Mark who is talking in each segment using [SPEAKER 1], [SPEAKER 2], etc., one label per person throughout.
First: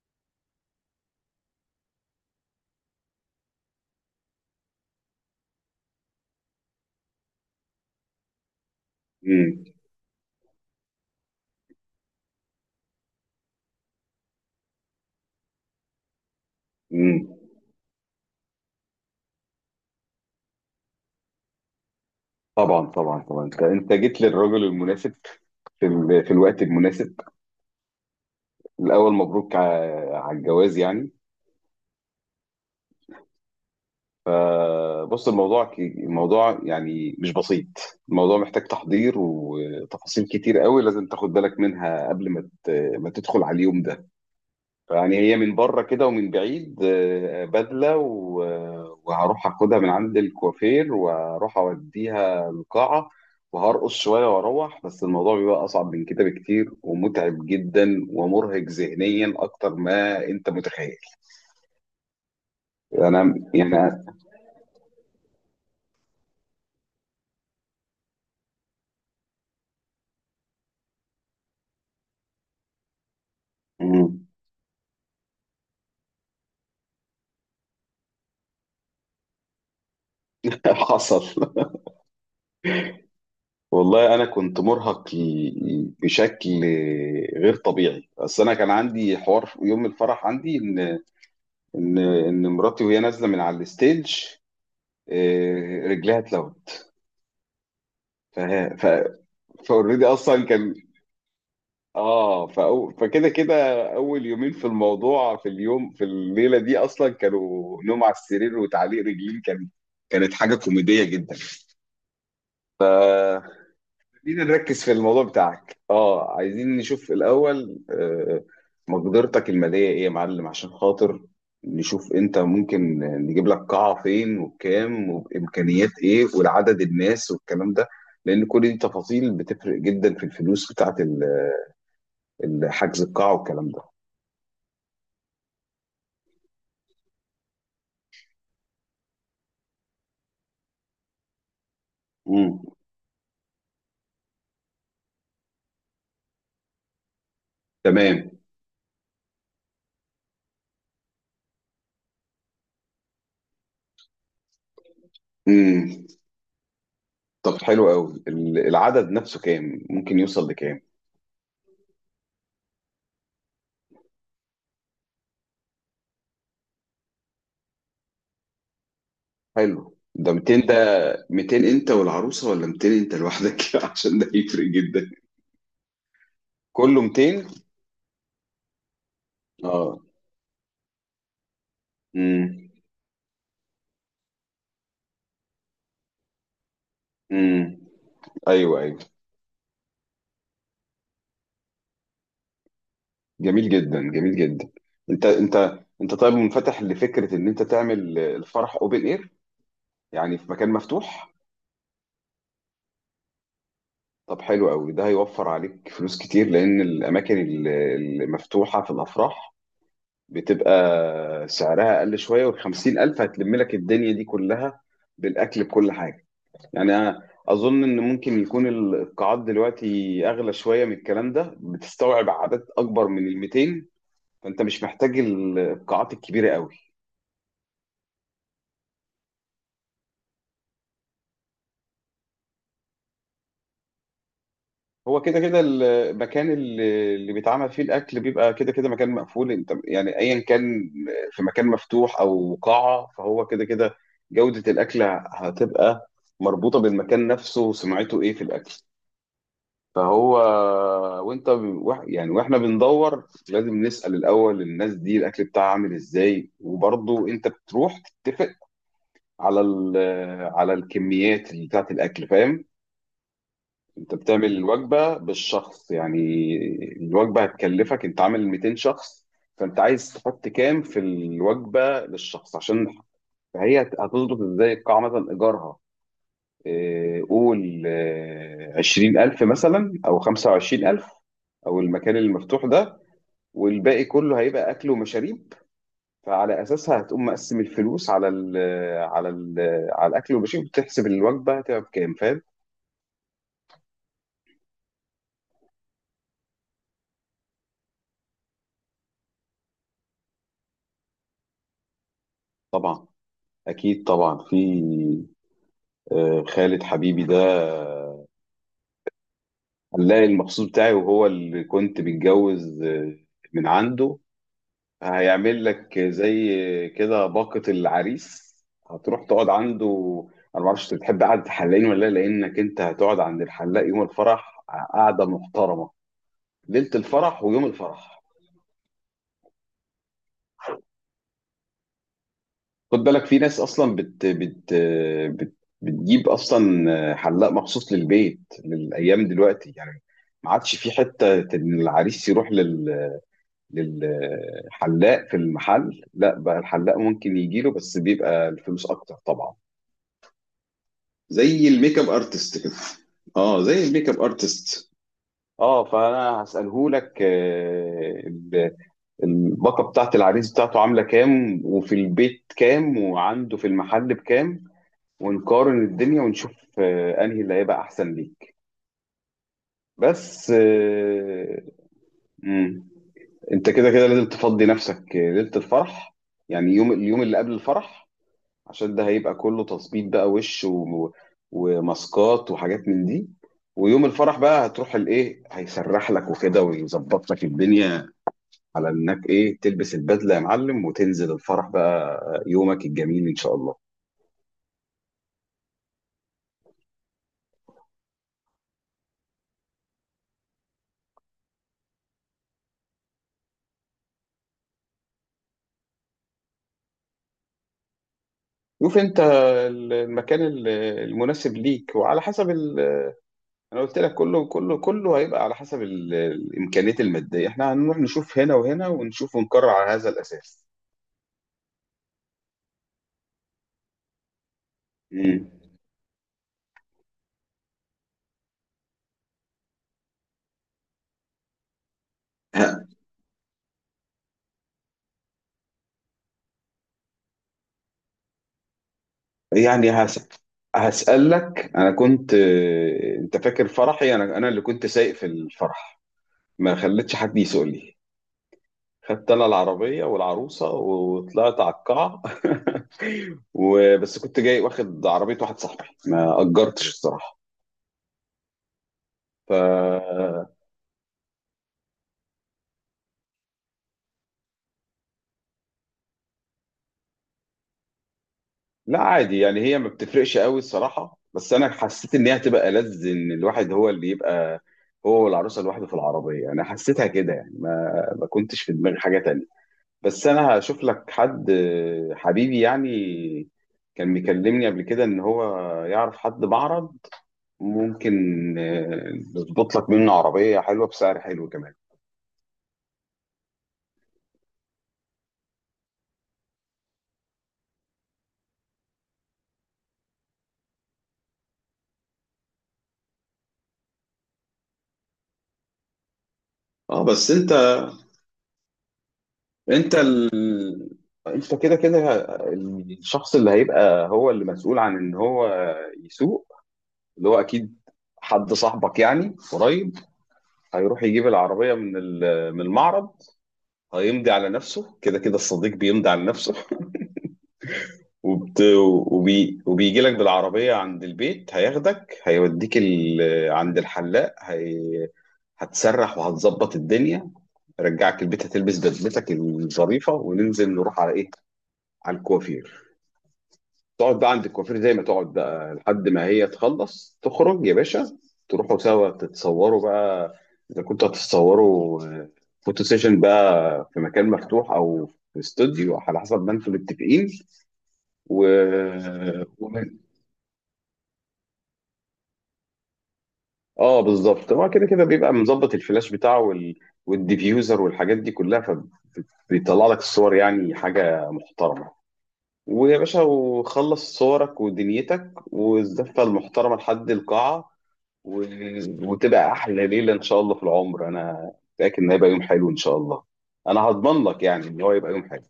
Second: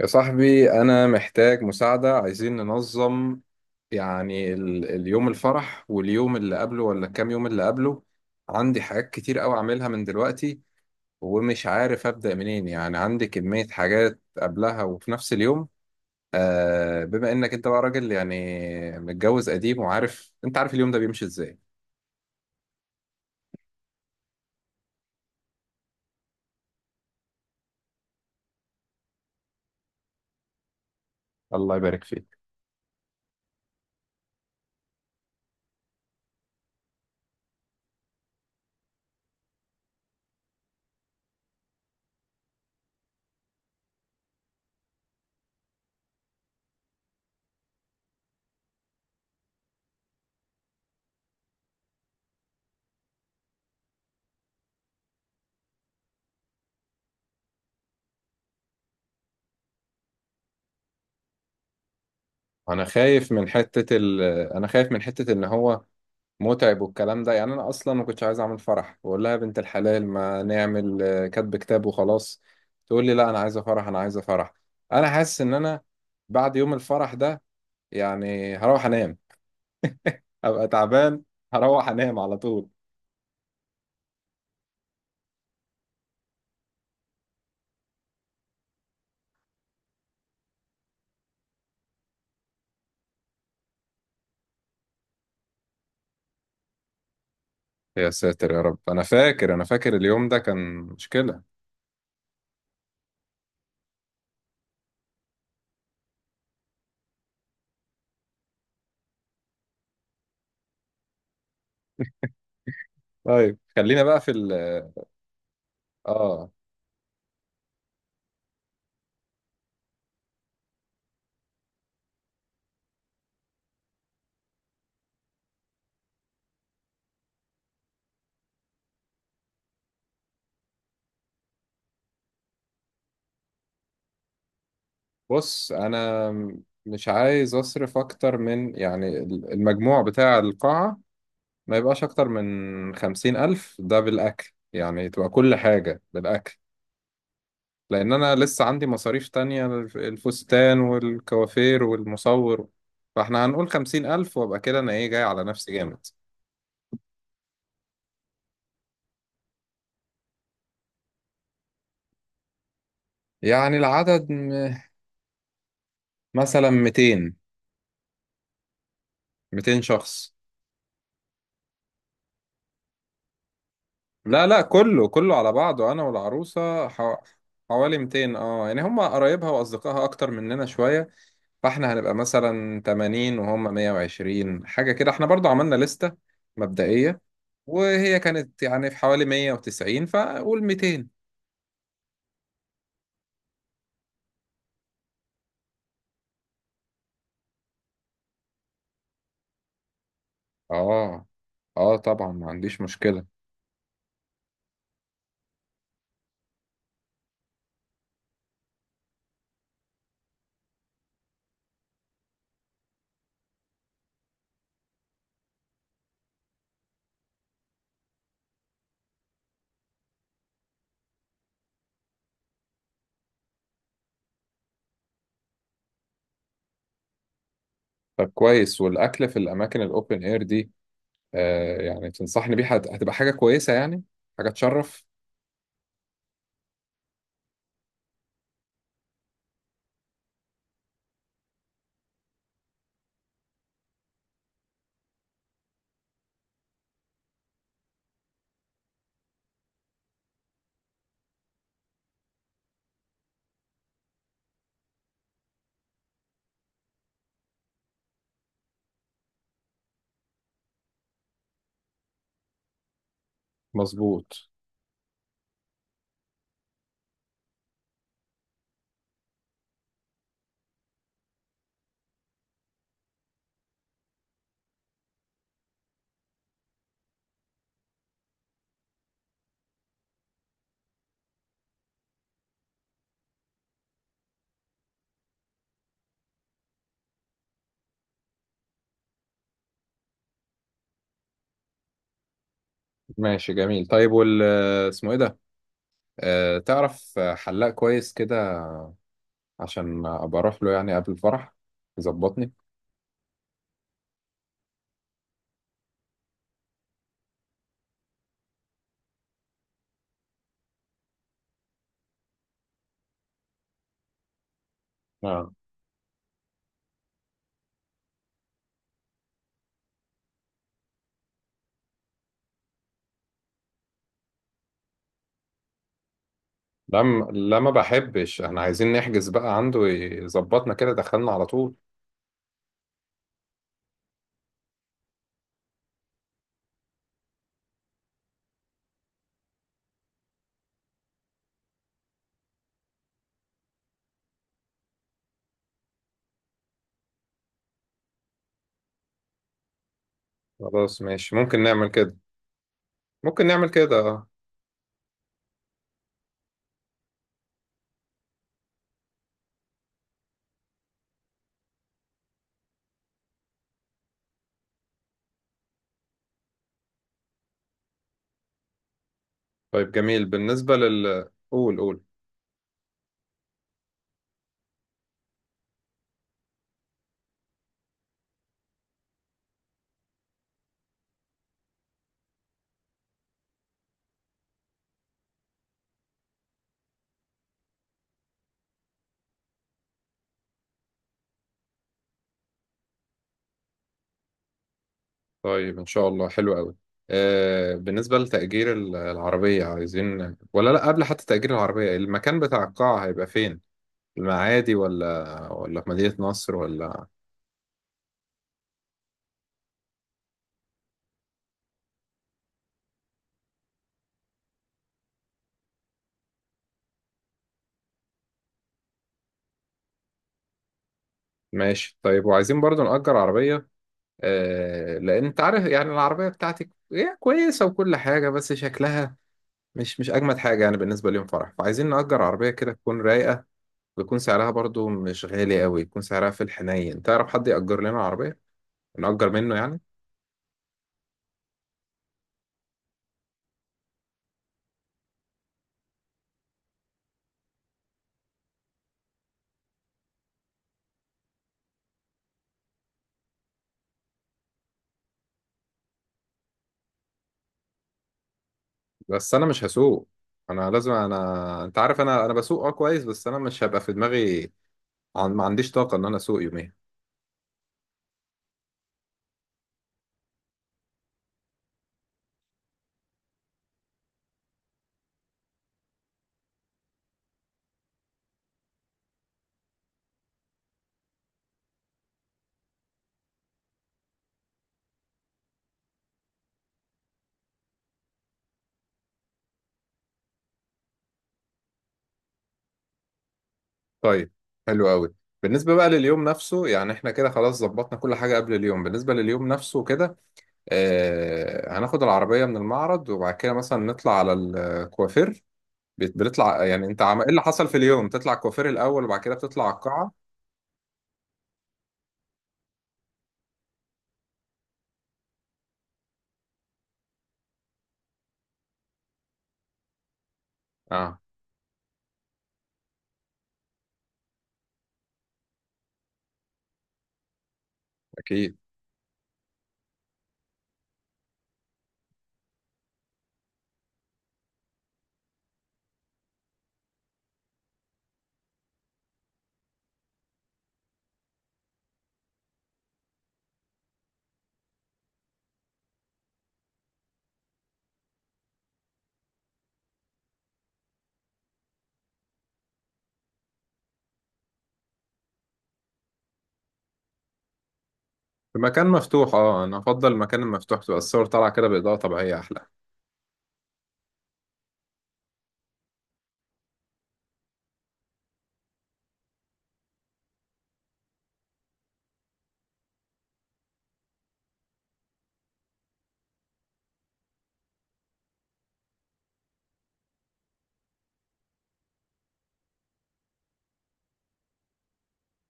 [SPEAKER 1] يا صاحبي أنا محتاج مساعدة. عايزين ننظم، يعني اليوم الفرح واليوم اللي قبله ولا كام يوم اللي قبله. عندي حاجات كتير أوي
[SPEAKER 2] امم،
[SPEAKER 1] أعملها من دلوقتي، ومش عارف أبدأ منين. يعني عندي كمية حاجات قبلها وفي نفس اليوم. آه،
[SPEAKER 2] امم،
[SPEAKER 1] بما إنك أنت بقى راجل، يعني متجوز قديم وعارف، أنت عارف اليوم ده بيمشي إزاي.
[SPEAKER 2] طبعا طبعا طبعا، انت جيت للراجل المناسب في الوقت المناسب. الاول مبروك على الجواز يعني.
[SPEAKER 1] الله يبارك فيك.
[SPEAKER 2] فبص الموضوع الموضوع يعني مش بسيط. الموضوع محتاج تحضير وتفاصيل كتير قوي لازم تاخد بالك منها قبل ما تدخل على اليوم ده. فيعني هي من بره كده ومن بعيد، بدلة، وهروح اخدها من عند الكوافير واروح اوديها القاعة وهرقص شوية واروح، بس الموضوع بيبقى اصعب من كده بكتير ومتعب جدا ومرهق ذهنيا اكتر ما انت متخيل.
[SPEAKER 1] أنا خايف
[SPEAKER 2] انا
[SPEAKER 1] من حتة
[SPEAKER 2] يعني
[SPEAKER 1] أنا خايف من حتة إن هو متعب والكلام ده. يعني انا اصلا ما كنتش عايز اعمل فرح، بقول لها يا بنت الحلال ما نعمل كاتب كتاب وخلاص. تقول لي لا، انا عايزه فرح، انا عايزه
[SPEAKER 2] مم.
[SPEAKER 1] فرح. انا حاسس ان انا بعد يوم الفرح ده يعني هروح انام، ابقى تعبان،
[SPEAKER 2] حصل.
[SPEAKER 1] هروح انام على طول.
[SPEAKER 2] والله انا كنت مرهق بشكل غير طبيعي، بس انا كان عندي حوار في يوم الفرح. عندي ان ان مراتي وهي نازله من على الستيج، رجليها اتلوت.
[SPEAKER 1] يا ساتر يا
[SPEAKER 2] فه-
[SPEAKER 1] رب، انا
[SPEAKER 2] ف-
[SPEAKER 1] فاكر، انا فاكر
[SPEAKER 2] فاوريدي
[SPEAKER 1] اليوم ده
[SPEAKER 2] اصلا
[SPEAKER 1] كان
[SPEAKER 2] كان.
[SPEAKER 1] مشكلة.
[SPEAKER 2] فكده كده اول يومين في الموضوع، في اليوم، في الليله دي اصلا، كانوا نوم على السرير وتعليق رجلين كانت حاجه كوميديه جدا.
[SPEAKER 1] طيب خلينا بقى في
[SPEAKER 2] خلينا
[SPEAKER 1] ال
[SPEAKER 2] نركز في الموضوع بتاعك. اه
[SPEAKER 1] اه
[SPEAKER 2] عايزين نشوف الاول، مقدرتك الماليه ايه يا معلم، عشان خاطر نشوف انت ممكن نجيب لك قاعه فين وبكام وبامكانيات ايه والعدد الناس والكلام ده. لان كل دي تفاصيل بتفرق جدا في الفلوس بتاعت حجز القاعه والكلام ده.
[SPEAKER 1] بص، انا مش عايز اصرف اكتر من، يعني المجموع بتاع القاعة ما يبقاش أكتر
[SPEAKER 2] مم.
[SPEAKER 1] من خمسين ألف، ده بالأكل يعني، تبقى كل حاجة بالأكل. لأن
[SPEAKER 2] تمام.
[SPEAKER 1] أنا لسه عندي مصاريف تانية، الفستان والكوافير والمصور. فإحنا هنقول خمسين ألف، وأبقى كده أنا إيه جاي على نفسي
[SPEAKER 2] مم.
[SPEAKER 1] جامد.
[SPEAKER 2] طب حلو قوي، العدد نفسه كام؟ ممكن يوصل لكام؟
[SPEAKER 1] يعني العدد مثلا ميتين، ميتين
[SPEAKER 2] حلو، ده
[SPEAKER 1] شخص.
[SPEAKER 2] 200. 200 انت والعروسه، ولا 200 انت لوحدك؟ عشان ده
[SPEAKER 1] لا لا،
[SPEAKER 2] يفرق
[SPEAKER 1] كله
[SPEAKER 2] جدا.
[SPEAKER 1] كله على بعضه، أنا والعروسة
[SPEAKER 2] كله 200.
[SPEAKER 1] حوالي ميتين. اه يعني هما قرايبها
[SPEAKER 2] اه،
[SPEAKER 1] وأصدقائها أكتر مننا شوية، فاحنا هنبقى
[SPEAKER 2] امم،
[SPEAKER 1] مثلا 80 وهم 120، حاجة كده. احنا برضو عملنا لستة مبدئية،
[SPEAKER 2] امم،
[SPEAKER 1] وهي كانت
[SPEAKER 2] ايوه
[SPEAKER 1] يعني في
[SPEAKER 2] ايوه،
[SPEAKER 1] حوالي 190، فقول 200.
[SPEAKER 2] جميل جدا، جميل جدا. انت طيب، منفتح لفكره ان انت تعمل الفرح اوبن اير؟ يعني في مكان
[SPEAKER 1] اه
[SPEAKER 2] مفتوح.
[SPEAKER 1] اه، طبعا ما عنديش مشكلة.
[SPEAKER 2] طب حلو قوي، ده هيوفر عليك فلوس كتير لان الاماكن المفتوحه في الافراح بتبقى سعرها اقل شويه، وال 50,000 هتلم لك الدنيا دي كلها بالاكل بكل حاجه. يعني أنا أظن إن ممكن يكون القاعات دلوقتي أغلى شوية من الكلام ده، بتستوعب عدد أكبر من ال 200، فأنت مش محتاج القاعات الكبيرة قوي.
[SPEAKER 1] طب كويس. والأكل في الأماكن الأوبن إير دي، آه يعني تنصحني بيها؟ هتبقى حاجة كويسة يعني، حاجة تشرف.
[SPEAKER 2] هو كده كده المكان اللي بيتعمل فيه الأكل بيبقى كده كده مكان مقفول، أنت يعني أيا كان في مكان مفتوح أو قاعة، فهو كده كده جودة الأكل هتبقى مربوطة بالمكان نفسه وسمعته إيه في الأكل. فهو وانت ب- وإح- يعني واحنا بندور، لازم نسأل الاول الناس دي الاكل بتاعها عامل ازاي، وبرضه انت بتروح تتفق على ال- على الكميات اللي بتاعت الاكل، فاهم؟ انت
[SPEAKER 1] مظبوط.
[SPEAKER 2] بتعمل الوجبة بالشخص يعني، الوجبة هتكلفك انت عامل 200 شخص، فانت عايز تحط كام في الوجبة للشخص، عشان هتظبط ازاي. القاعة مثلا ايجارها، قول 20,000 مثلا أو 25,000، أو المكان المفتوح ده، والباقي كله هيبقى أكل ومشاريب. فعلى أساسها هتقوم مقسم الفلوس على ال على الأكل والمشاريب، وتحسب الوجبة هتبقى بكام، فاهم؟
[SPEAKER 1] ماشي جميل. طيب وال اسمه إيه ده، آه، تعرف حلاق كويس كده عشان أبقى أروح له يعني قبل الفرح يظبطني.
[SPEAKER 2] طبعا أكيد طبعا. في خالد حبيبي ده هنلاقي المخصوص بتاعي، وهو اللي كنت متجوز من عنده، هيعمل لك زي كده باقة العريس، هتروح تقعد عنده. انا ما اعرفش انت بتحب قعدة الحلاقين ولا لا، لانك انت هتقعد عند الحلاق يوم الفرح قعدة محترمة، ليلة
[SPEAKER 1] لا
[SPEAKER 2] الفرح
[SPEAKER 1] لا،
[SPEAKER 2] ويوم
[SPEAKER 1] ما
[SPEAKER 2] الفرح.
[SPEAKER 1] بحبش. احنا عايزين نحجز بقى عنده يظبطنا، كده دخلنا على طول.
[SPEAKER 2] خد بالك، في ناس اصلا بت بت بت بتجيب اصلا حلاق مخصوص للبيت للايام دلوقتي يعني. ما عادش في حتة ان العريس يروح للحلاق في المحل، لا بقى الحلاق ممكن يجيله، بس بيبقى الفلوس اكتر طبعا.
[SPEAKER 1] خلاص ماشي، ممكن
[SPEAKER 2] زي
[SPEAKER 1] نعمل
[SPEAKER 2] الميك اب
[SPEAKER 1] كده.
[SPEAKER 2] ارتست كده.
[SPEAKER 1] ممكن
[SPEAKER 2] اه
[SPEAKER 1] نعمل
[SPEAKER 2] زي
[SPEAKER 1] كده،
[SPEAKER 2] الميك اب
[SPEAKER 1] اه.
[SPEAKER 2] ارتست. اه فانا هساله لك الباقه بتاعت العريس بتاعته عامله كام، وفي البيت كام، وعنده في المحل بكام، ونقارن الدنيا ونشوف انهي اللي هيبقى احسن ليك.
[SPEAKER 1] طيب جميل.
[SPEAKER 2] بس
[SPEAKER 1] بالنسبة لل
[SPEAKER 2] آه،
[SPEAKER 1] قول.
[SPEAKER 2] مم، انت كده كده لازم تفضي نفسك ليله الفرح، يعني اليوم اللي قبل الفرح، عشان ده هيبقى كله تظبيط بقى، وش وماسكات وحاجات من دي. ويوم الفرح بقى هتروح الايه، هيسرح لك وكده، ويظبط لك الدنيا على انك ايه تلبس البدله يا معلم وتنزل الفرح بقى، يومك الجميل ان شاء الله.
[SPEAKER 1] طيب ان شاء الله. حلو قوي. آه بالنسبة لتأجير العربية، عايزين ولا لا؟ قبل حتى تأجير العربية، المكان بتاع القاعة هيبقى فين؟ المعادي ولا في مدينة نصر ولا؟
[SPEAKER 2] شوف انت المكان المناسب ليك وعلى حسب انا قلت لك كله هيبقى على حسب الامكانيات الماديه. احنا هنروح نشوف هنا وهنا ونشوف ونقرر على هذا الاساس.
[SPEAKER 1] ماشي طيب. وعايزين برضو نأجر عربية، آه، لأن انت
[SPEAKER 2] مم.
[SPEAKER 1] عارف يعني العربية بتاعتك هي كويسة وكل حاجة، بس شكلها مش اجمد حاجه يعني بالنسبه ليوم فرح، فعايزين نأجر عربيه كده تكون رايقه، ويكون سعرها برضو مش غالي قوي، يكون سعرها في الحنين. تعرف حد يأجر لنا عربيه نأجر منه يعني؟
[SPEAKER 2] يعني هسألك. أنا كنت آه، أنت فاكر فرحي؟ أنا اللي كنت سايق في الفرح، ما خليتش حد يسوق لي، خدت أنا العربية والعروسة وطلعت على القاعة. وبس كنت جاي واخد عربية واحد صاحبي، ما أجرتش الصراحة.
[SPEAKER 1] بس انا
[SPEAKER 2] ف
[SPEAKER 1] مش هسوق. انا لازم، انا انت عارف، انا بسوق اه كويس، بس انا مش هبقى في دماغي. ما عنديش طاقه ان انا اسوق يومين.
[SPEAKER 2] لا عادي يعني، هي ما بتفرقش قوي الصراحة، بس أنا حسيت إن هي هتبقى ألذ إن الواحد هو اللي يبقى هو والعروسة لوحده في العربية. أنا حسيتها كده يعني، ما كنتش في دماغي حاجة تانية. بس انا هشوف لك حد حبيبي يعني، كان مكلمني قبل كده ان هو يعرف حد معرض، ممكن نظبط لك منه عربية حلوة بسعر حلو كمان.
[SPEAKER 1] طيب حلو قوي. بالنسبه بقى لليوم نفسه، يعني احنا كده خلاص ظبطنا كل حاجه قبل اليوم. بالنسبه لليوم نفسه كده، هناخد العربيه من المعرض، وبعد كده مثلا نطلع على الكوافير. بتطلع يعني، انت
[SPEAKER 2] اه
[SPEAKER 1] ايه
[SPEAKER 2] بس
[SPEAKER 1] اللي حصل في اليوم؟ تطلع الكوافير الاول وبعد كده بتطلع على
[SPEAKER 2] انت
[SPEAKER 1] القاعه؟
[SPEAKER 2] ال... انت كده كده الشخص اللي هيبقى هو اللي مسؤول عن ان هو يسوق، اللي هو اكيد حد صاحبك يعني قريب، هيروح
[SPEAKER 1] اه
[SPEAKER 2] يجيب العربية من المعرض. هيمضي على نفسه، كده كده الصديق بيمضي على نفسه،
[SPEAKER 1] اكيد.
[SPEAKER 2] وبت... وبيجي لك بالعربية عند البيت، هياخدك، هيوديك عند الحلاق، هتسرح وهتظبط الدنيا، رجعك البيت هتلبس بدلتك الظريفة وننزل نروح على ايه، على الكوافير. تقعد بقى عند الكوافير زي ما تقعد بقى لحد ما هي تخلص تخرج يا باشا، تروحوا سوا تتصوروا بقى اذا كنتوا هتتصوروا فوتو سيشن بقى في مكان مفتوح او في استوديو على حسب ما انتم متفقين. و...
[SPEAKER 1] في مكان مفتوح، اه انا افضل المكان المفتوح، تبقى الصور طالعه كده باضاءه طبيعيه احلى.
[SPEAKER 2] اه بالظبط، هو كده كده بيبقى مظبط الفلاش بتاعه والديفيوزر والحاجات دي كلها، فبيطلع لك الصور يعني حاجه محترمه. ويا باشا، وخلص صورك ودنيتك، والزفه المحترمه لحد القاعه، و... وتبقى احلى ليله ان شاء الله في العمر. انا متاكد ان هيبقى يوم حلو ان شاء الله، انا هضمن لك يعني ان هو يبقى يوم حلو.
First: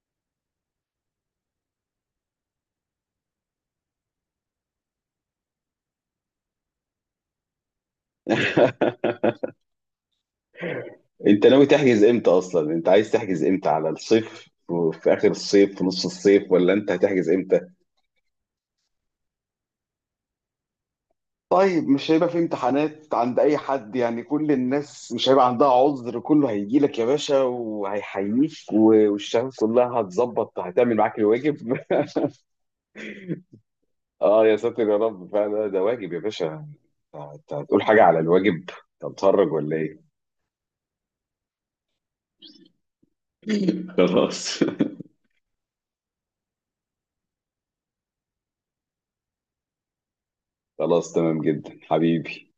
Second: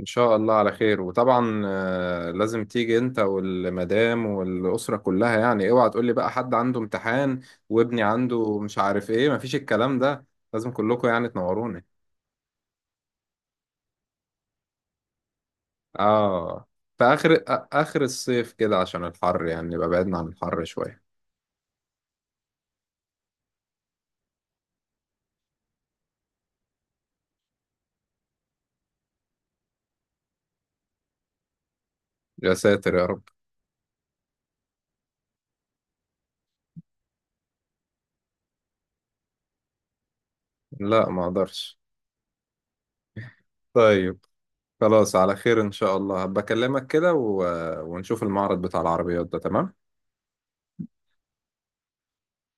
[SPEAKER 1] ان شاء الله على خير. وطبعا لازم تيجي انت والمدام والاسره كلها. يعني اوعى تقول لي بقى حد عنده امتحان وابني عنده مش عارف ايه، مفيش الكلام ده. لازم كلكم يعني
[SPEAKER 2] انت ناوي
[SPEAKER 1] تنوروني.
[SPEAKER 2] تحجز امتى اصلا، انت عايز تحجز امتى، على الصيف؟ في اخر الصيف؟ في نص الصيف؟
[SPEAKER 1] اه،
[SPEAKER 2] ولا انت
[SPEAKER 1] في
[SPEAKER 2] هتحجز
[SPEAKER 1] اخر
[SPEAKER 2] امتى؟
[SPEAKER 1] اخر الصيف كده، عشان الحر يعني نبقى بعدنا عن الحر شويه.
[SPEAKER 2] طيب، مش هيبقى في امتحانات عند اي حد يعني، كل الناس مش هيبقى عندها عذر، كله هيجي لك يا باشا وهيحييك، والشمس كلها هتظبط هتعمل معاك الواجب.
[SPEAKER 1] يا ساتر يا رب.
[SPEAKER 2] اه يا ساتر يا رب، فعلا ده واجب يا باشا. انت هتقول حاجة على الواجب، انت متخرج ولا ايه؟
[SPEAKER 1] لا ما اقدرش. طيب
[SPEAKER 2] خلاص.
[SPEAKER 1] خلاص، على خير إن شاء الله. بكلمك كده و... ونشوف المعرض بتاع العربيات ده. تمام.
[SPEAKER 2] خلاص، تمام جدا حبيبي.